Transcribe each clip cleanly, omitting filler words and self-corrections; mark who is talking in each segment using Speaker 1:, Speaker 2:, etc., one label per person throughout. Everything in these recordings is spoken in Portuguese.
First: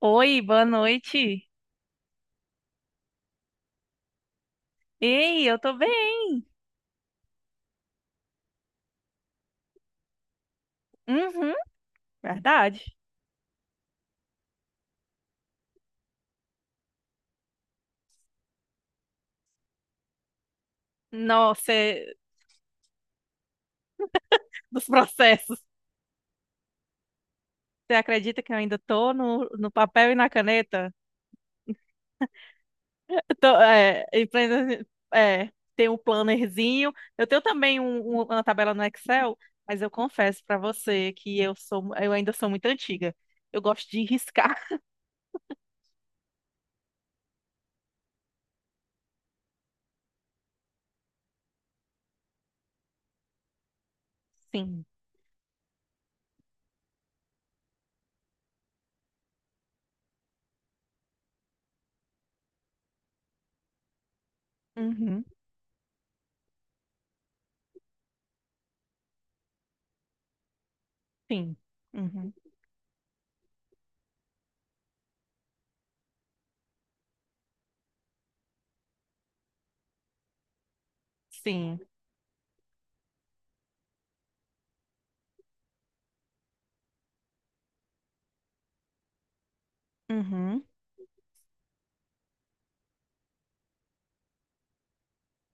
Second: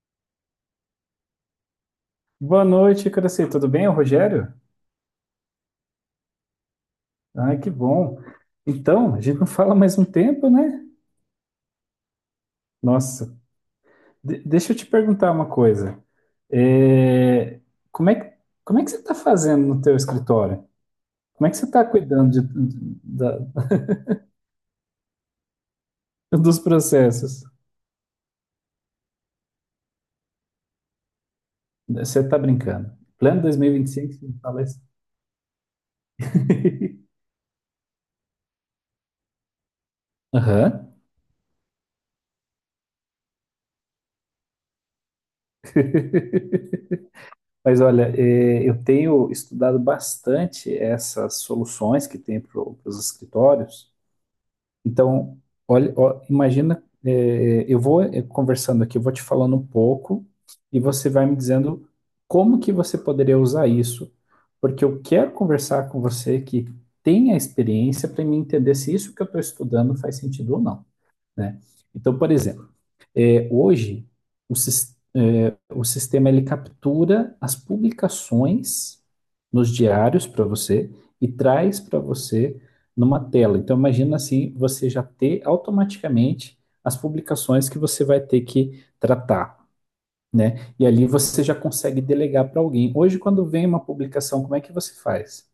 Speaker 1: Oi, boa noite.
Speaker 2: Boa noite, Cresci. Tudo bem? É o Rogério?
Speaker 1: Ei, eu tô bem.
Speaker 2: Ah, que bom. Então, a gente não fala mais um tempo, né?
Speaker 1: Uhum, verdade.
Speaker 2: Nossa, deixa eu te perguntar uma coisa. É, Como é que, como é que você está fazendo no teu escritório? Como é que você
Speaker 1: Nossa,
Speaker 2: está
Speaker 1: é-
Speaker 2: cuidando
Speaker 1: dos processos.
Speaker 2: dos processos?
Speaker 1: Você acredita que eu ainda tô no papel e na caneta?
Speaker 2: Você está brincando.
Speaker 1: Eu
Speaker 2: Plano
Speaker 1: Tô, é,
Speaker 2: 2025, você me fala isso?
Speaker 1: empreende- é, tem um plannerzinho. Eu tenho também uma tabela no Excel, mas eu confesso pra
Speaker 2: Aham.
Speaker 1: você que eu ainda sou muito antiga. Eu gosto de riscar.
Speaker 2: Mas olha, eu tenho estudado bastante essas soluções que tem para os escritórios.
Speaker 1: Sim.
Speaker 2: Então, olha, ó, imagina, eu vou conversando aqui, eu vou te falando um pouco e você vai me dizendo como que você poderia usar isso, porque eu
Speaker 1: Uhum,
Speaker 2: quero conversar com você, que tem a experiência, para me entender se isso que eu estou estudando faz sentido ou não,
Speaker 1: sim.
Speaker 2: né? Então, por
Speaker 1: Uhum,
Speaker 2: exemplo, hoje, o sistema ele captura as publicações nos diários para você e traz
Speaker 1: sim.
Speaker 2: para você numa tela. Então, imagina assim, você já ter automaticamente as publicações que você vai ter que tratar,
Speaker 1: Uhum.
Speaker 2: né? E ali você já consegue delegar para alguém. Hoje, quando vem uma publicação, como é que você faz?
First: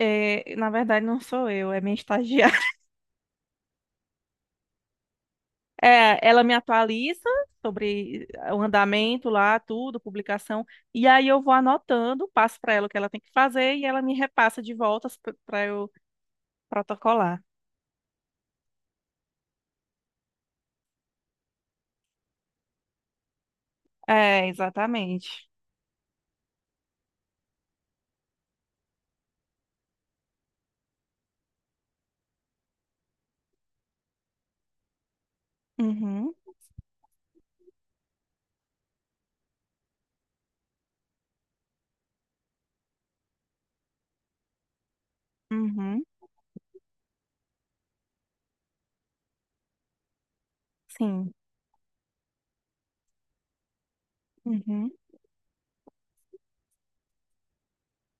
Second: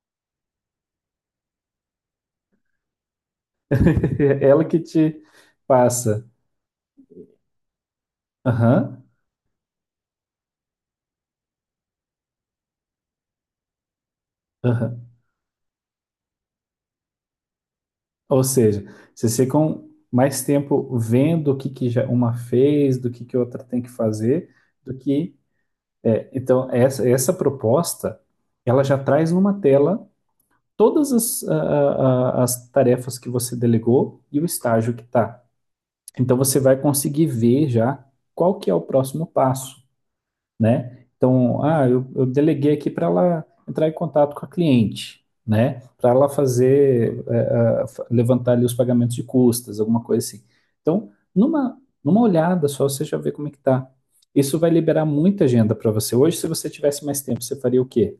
Speaker 1: É, na verdade, não sou eu, é minha estagiária.
Speaker 2: É ela que te
Speaker 1: É,
Speaker 2: passa.
Speaker 1: ela me atualiza sobre o
Speaker 2: Aham,
Speaker 1: andamento lá, tudo, publicação, e aí eu vou anotando, passo para ela o que ela tem que fazer e ela me repassa de
Speaker 2: aham.
Speaker 1: voltas para eu protocolar.
Speaker 2: Ou seja, vocês ficam mais tempo vendo o que, que já uma fez, do que outra tem que
Speaker 1: É,
Speaker 2: fazer, do que.
Speaker 1: exatamente.
Speaker 2: Então, essa proposta, ela já traz numa tela todas as, as tarefas que você delegou e o estágio que está.
Speaker 1: Uhum,
Speaker 2: Então, você vai conseguir ver já qual que é o próximo passo, né? Então, ah, eu deleguei aqui para ela entrar em contato com a cliente, né?
Speaker 1: uhum,
Speaker 2: Para ela fazer, levantar ali os pagamentos de custas, alguma coisa assim. Então,
Speaker 1: sim.
Speaker 2: numa olhada só, você já vê como é que tá. Isso vai
Speaker 1: Uhum.
Speaker 2: liberar muita agenda para você. Hoje, se você tivesse mais tempo, você faria o quê?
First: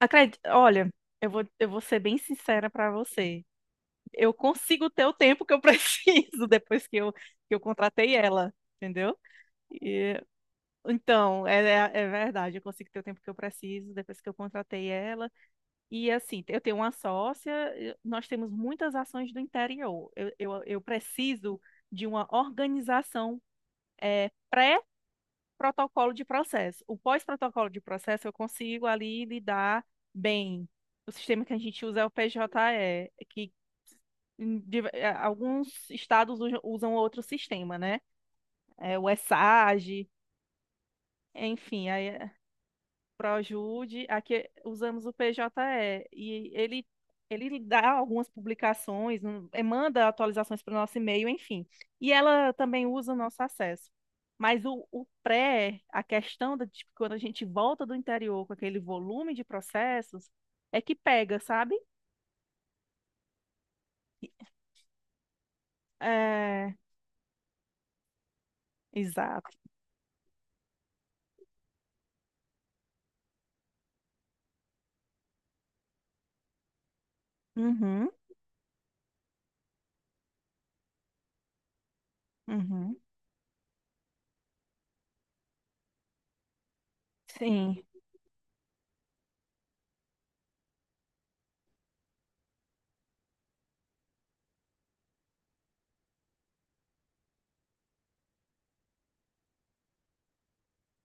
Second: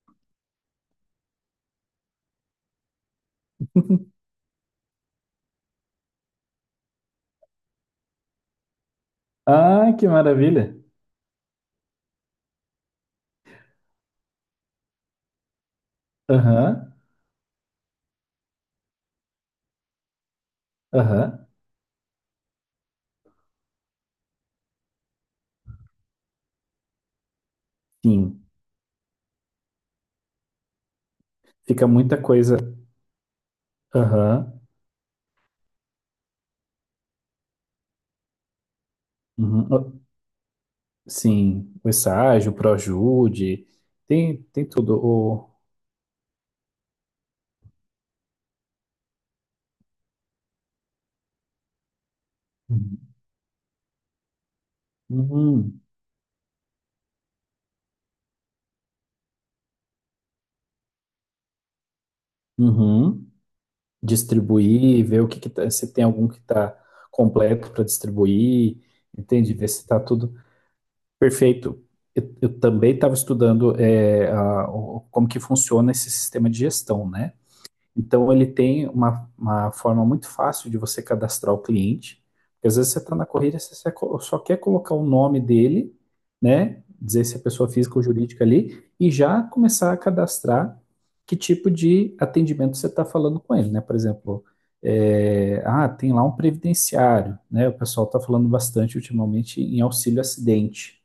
Speaker 1: Acredito, olha, eu vou ser bem sincera para você. Eu consigo ter o tempo que eu preciso depois que eu contratei ela, entendeu?
Speaker 2: Ah, que
Speaker 1: E
Speaker 2: maravilha!
Speaker 1: então, é, é é verdade, eu consigo ter o tempo que eu preciso depois que eu contratei ela. E assim, eu tenho
Speaker 2: Aham,
Speaker 1: uma sócia, nós temos muitas ações do interior. Eu
Speaker 2: aham,
Speaker 1: preciso de uma organização eh, pré-protocolo de processo. O pós-protocolo de processo eu
Speaker 2: sim.
Speaker 1: consigo ali lidar bem. O sistema que a gente
Speaker 2: Fica
Speaker 1: usa é o
Speaker 2: muita coisa.
Speaker 1: PJE, que
Speaker 2: Aham,
Speaker 1: alguns estados usam outro sistema, né? É, o
Speaker 2: uhum, ah,
Speaker 1: ESAG,
Speaker 2: sim. O
Speaker 1: enfim, aí é
Speaker 2: estágio, o ProJude,
Speaker 1: Projude,
Speaker 2: tem,
Speaker 1: aqui
Speaker 2: tem tudo.
Speaker 1: usamos o
Speaker 2: O,
Speaker 1: PJE, e ele dá algumas publicações, manda atualizações para o nosso e-mail, enfim. E ela também usa
Speaker 2: uhum.
Speaker 1: o nosso acesso. Mas o pré,
Speaker 2: Uhum.
Speaker 1: a questão de tipo, quando a gente volta do interior com aquele volume de processos, é que pega, sabe?
Speaker 2: Uhum. Distribuir, ver o que que tá, se tem algum que
Speaker 1: É,
Speaker 2: está completo para distribuir,
Speaker 1: exato.
Speaker 2: entende? Ver se está tudo perfeito. Eu também estava estudando como que funciona esse sistema de gestão, né?
Speaker 1: Uhum,
Speaker 2: Então, ele tem uma forma muito fácil de você cadastrar o cliente. Porque às vezes
Speaker 1: uhum,
Speaker 2: você está na corrida, você só quer colocar o nome dele, né? Dizer se é pessoa
Speaker 1: sim.
Speaker 2: física ou jurídica ali, e já começar a cadastrar que tipo de atendimento você está falando com ele, né? Por exemplo, tem lá um previdenciário, né? O pessoal está falando bastante ultimamente em auxílio acidente,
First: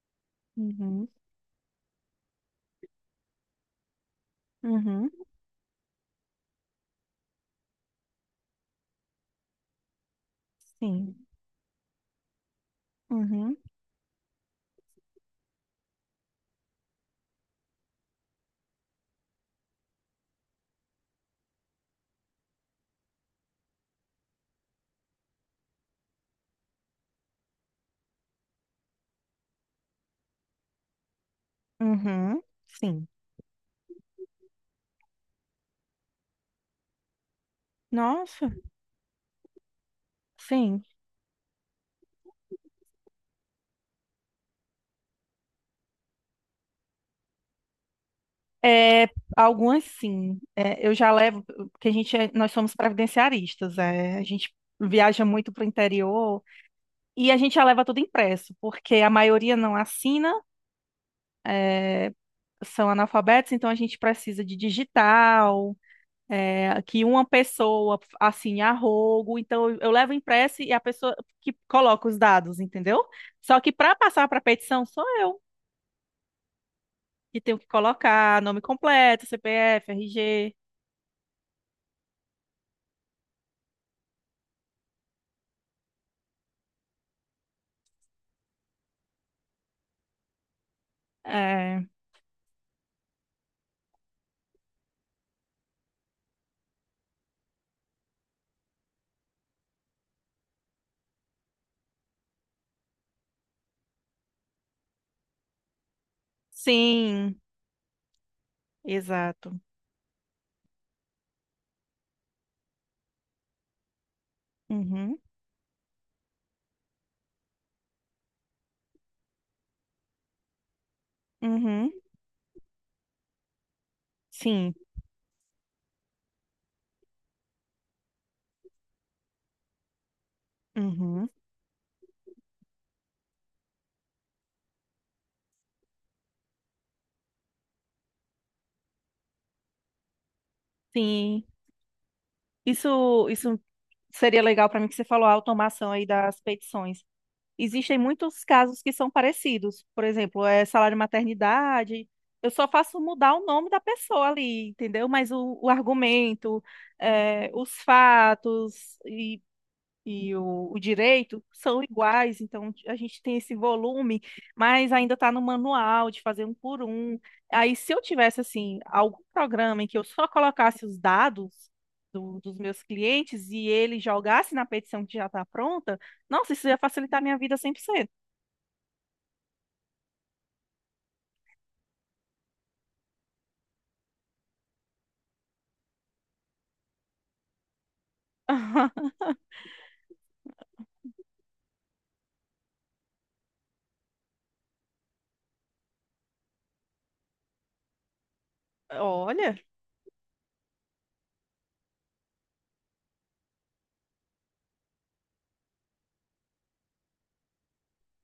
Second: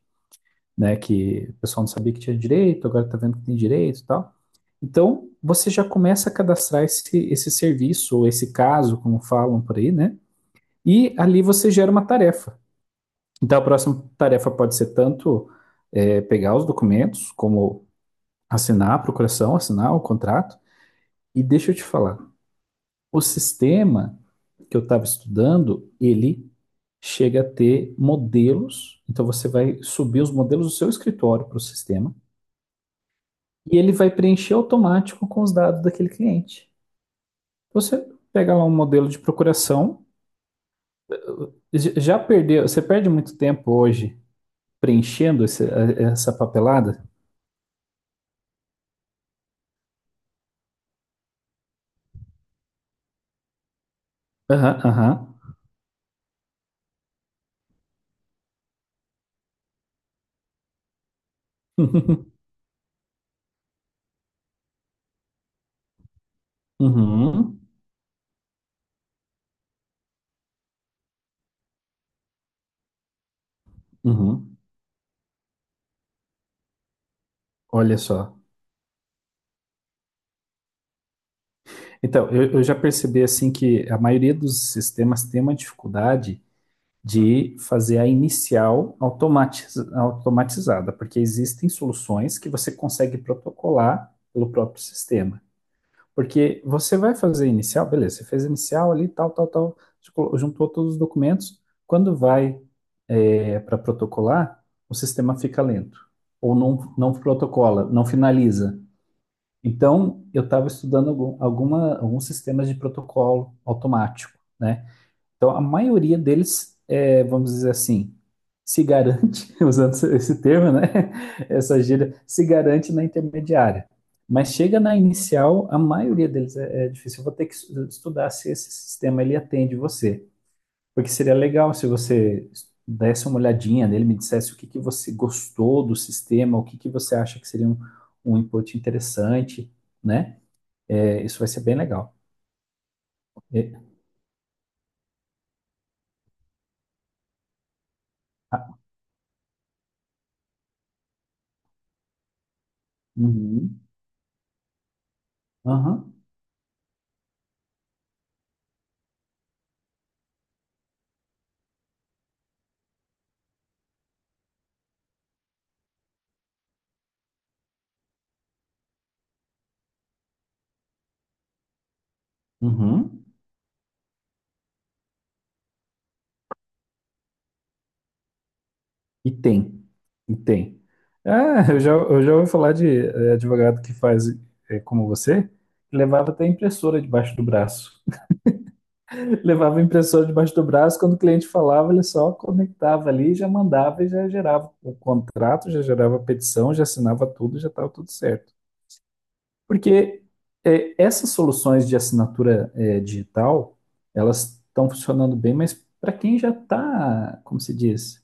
Speaker 2: né?
Speaker 1: Uhum,
Speaker 2: Que o pessoal não sabia que tinha direito, agora está vendo que tem direito e tal.
Speaker 1: uhum,
Speaker 2: Então, você já começa a cadastrar esse serviço, ou esse caso, como falam por aí, né? E
Speaker 1: sim.
Speaker 2: ali você gera uma tarefa.
Speaker 1: Uhum,
Speaker 2: Então, a próxima tarefa pode ser tanto pegar os documentos, como assinar a procuração, assinar o contrato. E deixa eu te falar, o sistema que eu estava estudando, ele chega a ter modelos. Então, você vai subir os modelos do seu escritório para o sistema
Speaker 1: uhum, sim.
Speaker 2: e ele vai preencher automático com os dados daquele cliente. Você
Speaker 1: Nossa,
Speaker 2: pega lá um modelo de procuração,
Speaker 1: sim.
Speaker 2: você perde muito tempo hoje preenchendo essa papelada?
Speaker 1: É, algumas sim. É, eu já levo, porque nós somos previdenciaristas, é, a gente
Speaker 2: Aham, aham.
Speaker 1: viaja muito para o interior e a gente já leva tudo impresso, porque a maioria não assina, é, são analfabetos, então a gente precisa de digital, é, que uma
Speaker 2: Uhum,
Speaker 1: pessoa assine a rogo, então eu levo impresso e a pessoa que coloca os dados, entendeu? Só que para passar para
Speaker 2: uhum.
Speaker 1: petição sou eu que tenho que
Speaker 2: Olha só.
Speaker 1: colocar nome completo, CPF, RG.
Speaker 2: Então, eu já percebi assim que a maioria dos sistemas tem uma dificuldade de fazer a inicial automatizada, porque existem soluções que você consegue protocolar pelo próprio sistema. Porque você vai fazer inicial, beleza, você fez inicial ali, tal, tal, tal, juntou todos os documentos. Quando vai para protocolar, o sistema fica lento, ou não, não
Speaker 1: Sim,
Speaker 2: protocola, não finaliza.
Speaker 1: exato.
Speaker 2: Então, eu estava estudando alguns sistemas de protocolo automático, né?
Speaker 1: Uhum,
Speaker 2: Então, a maioria deles, vamos dizer assim, se garante, usando esse termo, né? Essa
Speaker 1: uhum,
Speaker 2: gíria, se garante na intermediária. Mas
Speaker 1: sim,
Speaker 2: chega na inicial, a maioria deles é difícil. Eu vou ter que estudar se esse sistema ele atende você. Porque
Speaker 1: uhum,
Speaker 2: seria legal se você desse uma olhadinha nele, me dissesse o que que você gostou do sistema, o que que você acha que seria um input interessante, né? É, isso
Speaker 1: sim.
Speaker 2: vai ser bem legal.
Speaker 1: Isso
Speaker 2: É,
Speaker 1: seria legal para mim que você falou a automação aí das petições. Existem muitos casos que são parecidos. Por exemplo, é salário maternidade. Eu só faço mudar o nome da
Speaker 2: uhum,
Speaker 1: pessoa ali, entendeu? Mas o
Speaker 2: aham,
Speaker 1: argumento, é, os fatos e o direito são iguais, então a gente tem esse volume, mas ainda está no manual de fazer um por um. Aí, se eu tivesse assim algum programa em que eu só colocasse os dados dos meus
Speaker 2: uhum.
Speaker 1: clientes e ele jogasse na petição que já está pronta, nossa, isso ia facilitar a minha vida cem por cento.
Speaker 2: E tem, e tem. Ah, eu já ouvi falar de advogado que faz, como você, que levava até impressora debaixo do braço. Levava a impressora debaixo do braço, quando o cliente falava, ele só conectava ali, já mandava e já gerava o contrato, já gerava a petição, já assinava tudo, já estava tudo certo.
Speaker 1: Olha,
Speaker 2: Porque essas soluções de assinatura digital, elas estão funcionando bem, mas para quem já está, como se diz?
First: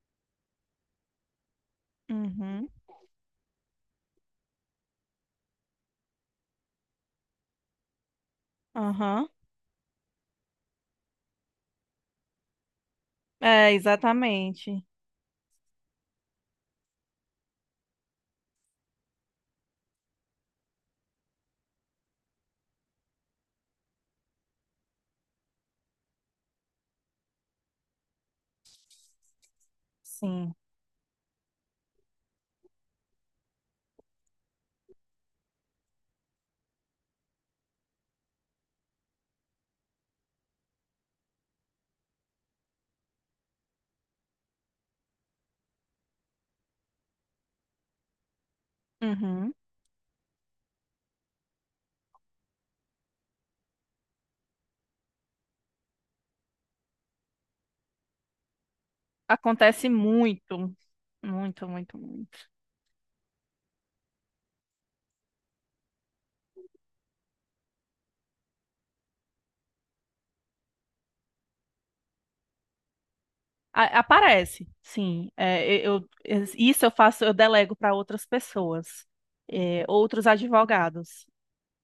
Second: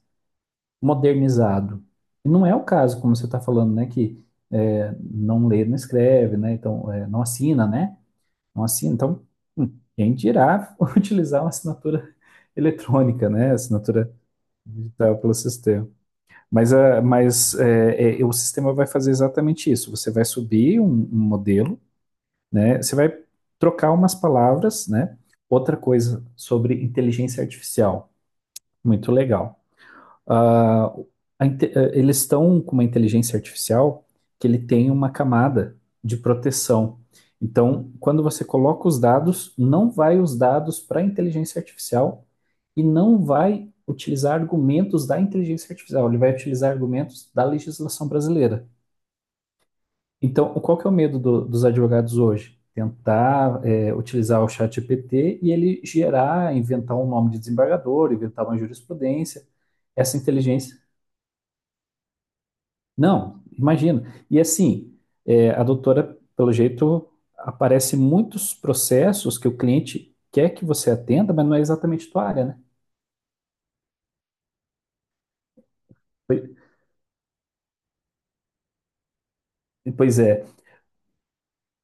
Speaker 2: Modernizado. E não é o
Speaker 1: uhum,
Speaker 2: caso, como você está falando, né, que não lê, não escreve, né, então não assina, né, não assina. Então,
Speaker 1: aham.
Speaker 2: hum, quem dirá utilizar uma assinatura eletrônica, né,
Speaker 1: É,
Speaker 2: assinatura
Speaker 1: exatamente.
Speaker 2: digital pelo sistema. Mas o sistema vai fazer exatamente isso. Você vai subir um, um modelo, né, você vai trocar umas palavras, né, outra coisa sobre inteligência artificial, muito legal.
Speaker 1: Sim.
Speaker 2: Ah, eles estão com uma inteligência artificial que ele tem uma camada de proteção. Então, quando você coloca os dados, não vai os dados para a inteligência artificial e não vai utilizar argumentos da inteligência artificial, ele vai utilizar argumentos da legislação brasileira.
Speaker 1: Uhum.
Speaker 2: Então, qual que é o medo dos advogados hoje? Tentar utilizar o chat GPT e ele gerar, inventar um nome de desembargador, inventar uma jurisprudência,
Speaker 1: Acontece
Speaker 2: essa
Speaker 1: muito,
Speaker 2: inteligência.
Speaker 1: muito, muito, muito.
Speaker 2: Não, imagino. E assim, é, a doutora, pelo jeito, aparece muitos processos que o cliente quer que você atenda, mas não é exatamente tua área, né?
Speaker 1: A- Aparece, sim.
Speaker 2: Pois
Speaker 1: Isso eu faço, eu delego para outras pessoas, é, outros
Speaker 2: é,
Speaker 1: advogados.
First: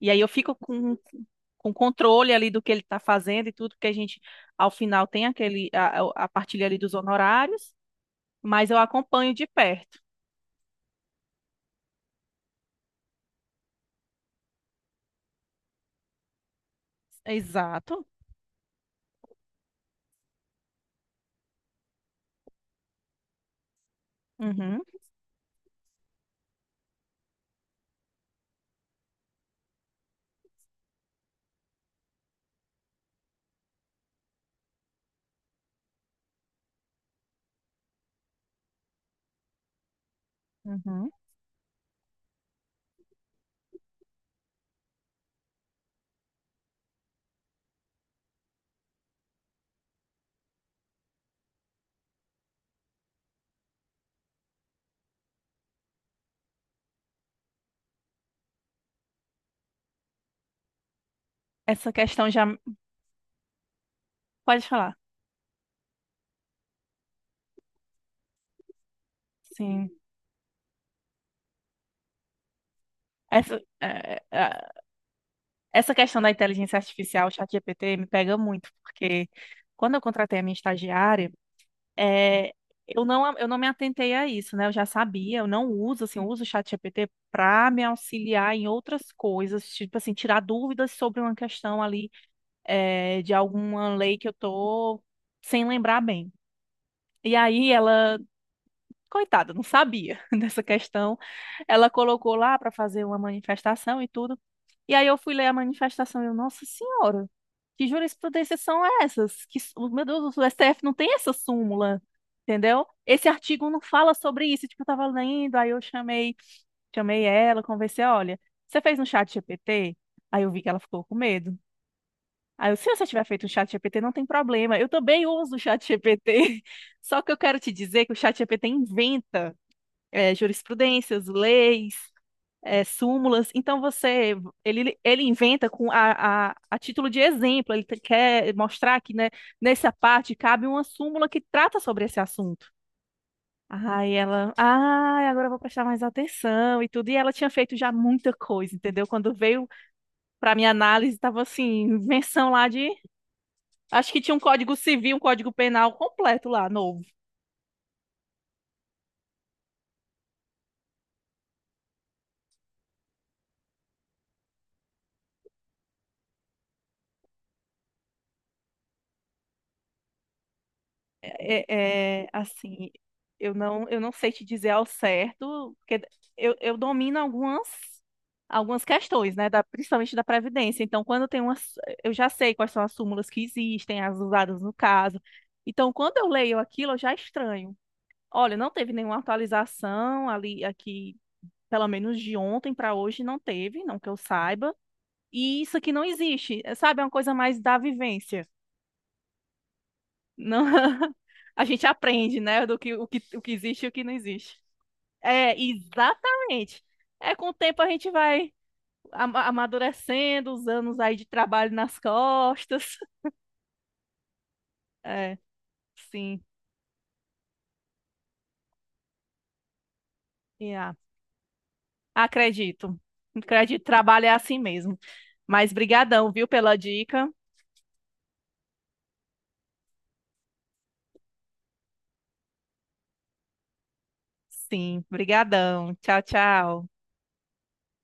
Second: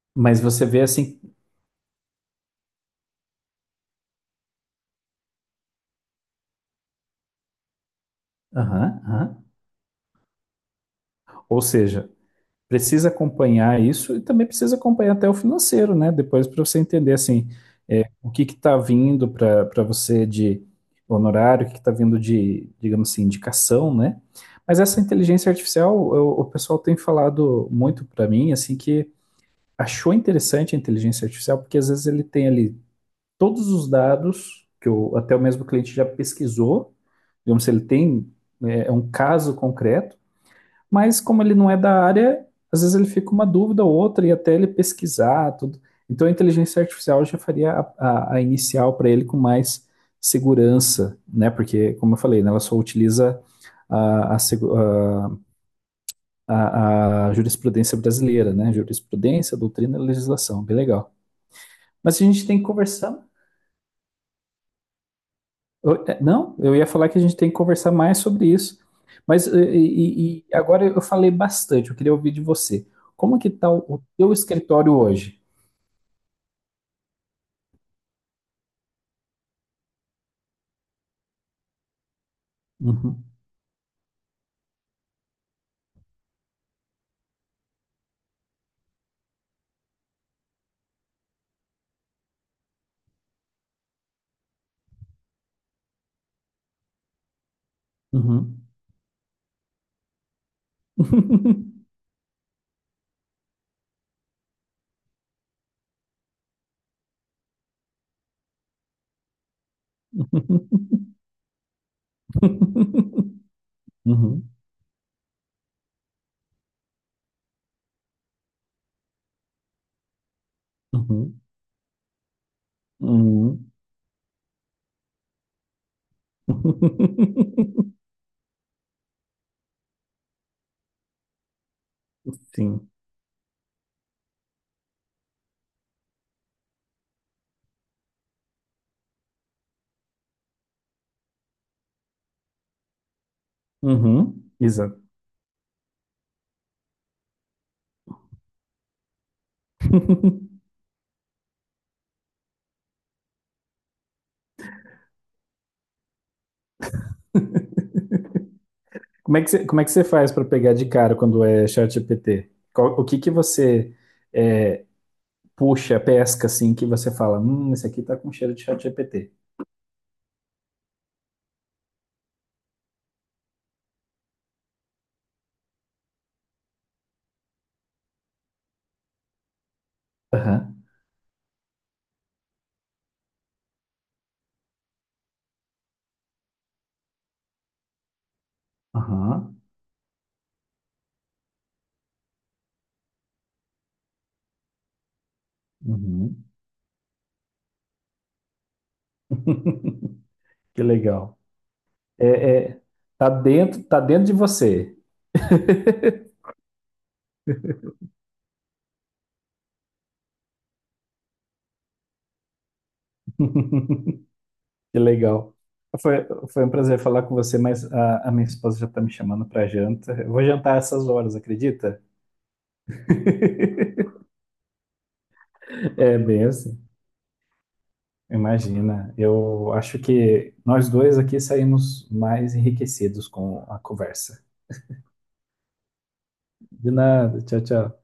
Speaker 1: E aí eu
Speaker 2: mas
Speaker 1: fico
Speaker 2: você vê assim,
Speaker 1: com controle ali do que ele está fazendo e tudo, porque a gente, ao final, tem aquele, a partilha ali dos honorários, mas eu
Speaker 2: aham,
Speaker 1: acompanho
Speaker 2: aham.
Speaker 1: de perto.
Speaker 2: Ou seja, precisa acompanhar isso e também precisa acompanhar até o financeiro, né? Depois para você entender assim,
Speaker 1: Exato.
Speaker 2: o que está vindo para você de honorário, o que está vindo de, digamos assim, indicação, né? Mas
Speaker 1: Uhum,
Speaker 2: essa inteligência artificial, o pessoal tem falado muito para mim, assim, que achou interessante a inteligência artificial, porque às vezes ele tem ali todos os dados que o, até o mesmo cliente já pesquisou, digamos, se ele tem um caso concreto,
Speaker 1: uhum.
Speaker 2: mas como ele não é da área, às vezes ele fica uma dúvida ou outra e até ele pesquisar tudo. Então a inteligência artificial já faria a inicial para ele com mais segurança, né? Porque, como eu falei, né, ela só utiliza a segu- a jurisprudência brasileira, né? Jurisprudência, doutrina, e legislação, bem legal.
Speaker 1: Essa
Speaker 2: Mas a
Speaker 1: questão já.
Speaker 2: gente tem que conversar.
Speaker 1: Pode falar.
Speaker 2: Não, eu ia falar que a gente tem que conversar mais sobre isso. Mas e,
Speaker 1: Sim.
Speaker 2: e- e agora eu falei bastante, eu queria ouvir de você. Como que
Speaker 1: Essa,
Speaker 2: está
Speaker 1: é,
Speaker 2: o teu
Speaker 1: é,
Speaker 2: escritório hoje?
Speaker 1: essa questão da inteligência artificial, o ChatGPT, me pega muito, porque quando eu contratei a minha estagiária, é,
Speaker 2: Uhum,
Speaker 1: eu não me atentei a isso, né? Eu já sabia, eu não uso, assim, eu uso o ChatGPT para me auxiliar em outras coisas, tipo assim, tirar dúvidas sobre uma questão ali, é, de alguma lei que eu tô sem lembrar bem. E aí ela
Speaker 2: uhum.
Speaker 1: coitada, não sabia dessa questão. Ela colocou lá para fazer uma manifestação e tudo. E aí eu fui ler a manifestação e eu, nossa senhora, que jurisprudências são essas? Meu Deus, o STF não tem essa súmula, entendeu? Esse artigo não fala sobre
Speaker 2: Uhum,
Speaker 1: isso. Tipo, eu tava lendo, aí eu chamei ela, conversei, olha, você fez um chat GPT? Aí eu vi que ela ficou com
Speaker 2: uhum,
Speaker 1: medo. Aí eu, se você tiver feito um chat
Speaker 2: uhum.
Speaker 1: GPT, não tem problema. Eu também uso o chat GPT. Só que eu quero te dizer que o chat GPT inventa é, jurisprudências, leis, é,
Speaker 2: Sim.
Speaker 1: súmulas. Então você, ele inventa com a título de exemplo. Quer mostrar que, né, nessa parte cabe uma súmula que trata sobre esse assunto. Aí
Speaker 2: Uhum,
Speaker 1: ela,
Speaker 2: exato.
Speaker 1: ah, agora eu vou prestar mais atenção e tudo. E ela tinha feito já muita coisa, entendeu? Quando veio para minha análise, estava assim, invenção lá de, acho que tinha um código civil, um código penal completo lá, novo.
Speaker 2: Como é que você, como é que você faz para pegar de cara quando é ChatGPT? O que que você é, puxa, pesca, assim, que você fala, esse aqui tá com cheiro de ChatGPT?
Speaker 1: É, é, assim, eu não sei te dizer ao certo, porque eu domino algumas, algumas questões, né, da, principalmente da Previdência.
Speaker 2: Aham,
Speaker 1: Então, quando tem umas, eu já sei quais são as súmulas que existem, as usadas no caso. Então, quando eu leio aquilo, eu já estranho. Olha, não teve nenhuma
Speaker 2: aham,
Speaker 1: atualização ali, aqui, pelo menos de ontem para hoje, não teve, não que eu saiba. E isso aqui não
Speaker 2: uhum.
Speaker 1: existe, é, sabe? É uma coisa mais da vivência. Não,
Speaker 2: Que legal.
Speaker 1: a gente aprende,
Speaker 2: É,
Speaker 1: né, do
Speaker 2: é,
Speaker 1: que o que existe e o
Speaker 2: tá
Speaker 1: que não
Speaker 2: dentro de
Speaker 1: existe.
Speaker 2: você.
Speaker 1: É, exatamente. É com o tempo a gente vai amadurecendo, os anos aí de trabalho nas costas.
Speaker 2: Que
Speaker 1: É,
Speaker 2: legal. Foi,
Speaker 1: sim.
Speaker 2: foi um prazer falar com você, mas a minha esposa já tá me chamando pra janta. Eu vou
Speaker 1: E
Speaker 2: jantar
Speaker 1: Yeah.
Speaker 2: essas horas, acredita?
Speaker 1: Acredito. Acredito, trabalho é assim mesmo. Mas
Speaker 2: É
Speaker 1: brigadão,
Speaker 2: bem
Speaker 1: viu, pela
Speaker 2: assim.
Speaker 1: dica.
Speaker 2: Imagina. Eu acho que nós dois aqui saímos mais enriquecidos com a conversa.
Speaker 1: Sim, brigadão. Tchau, tchau.
Speaker 2: De nada. Tchau, tchau.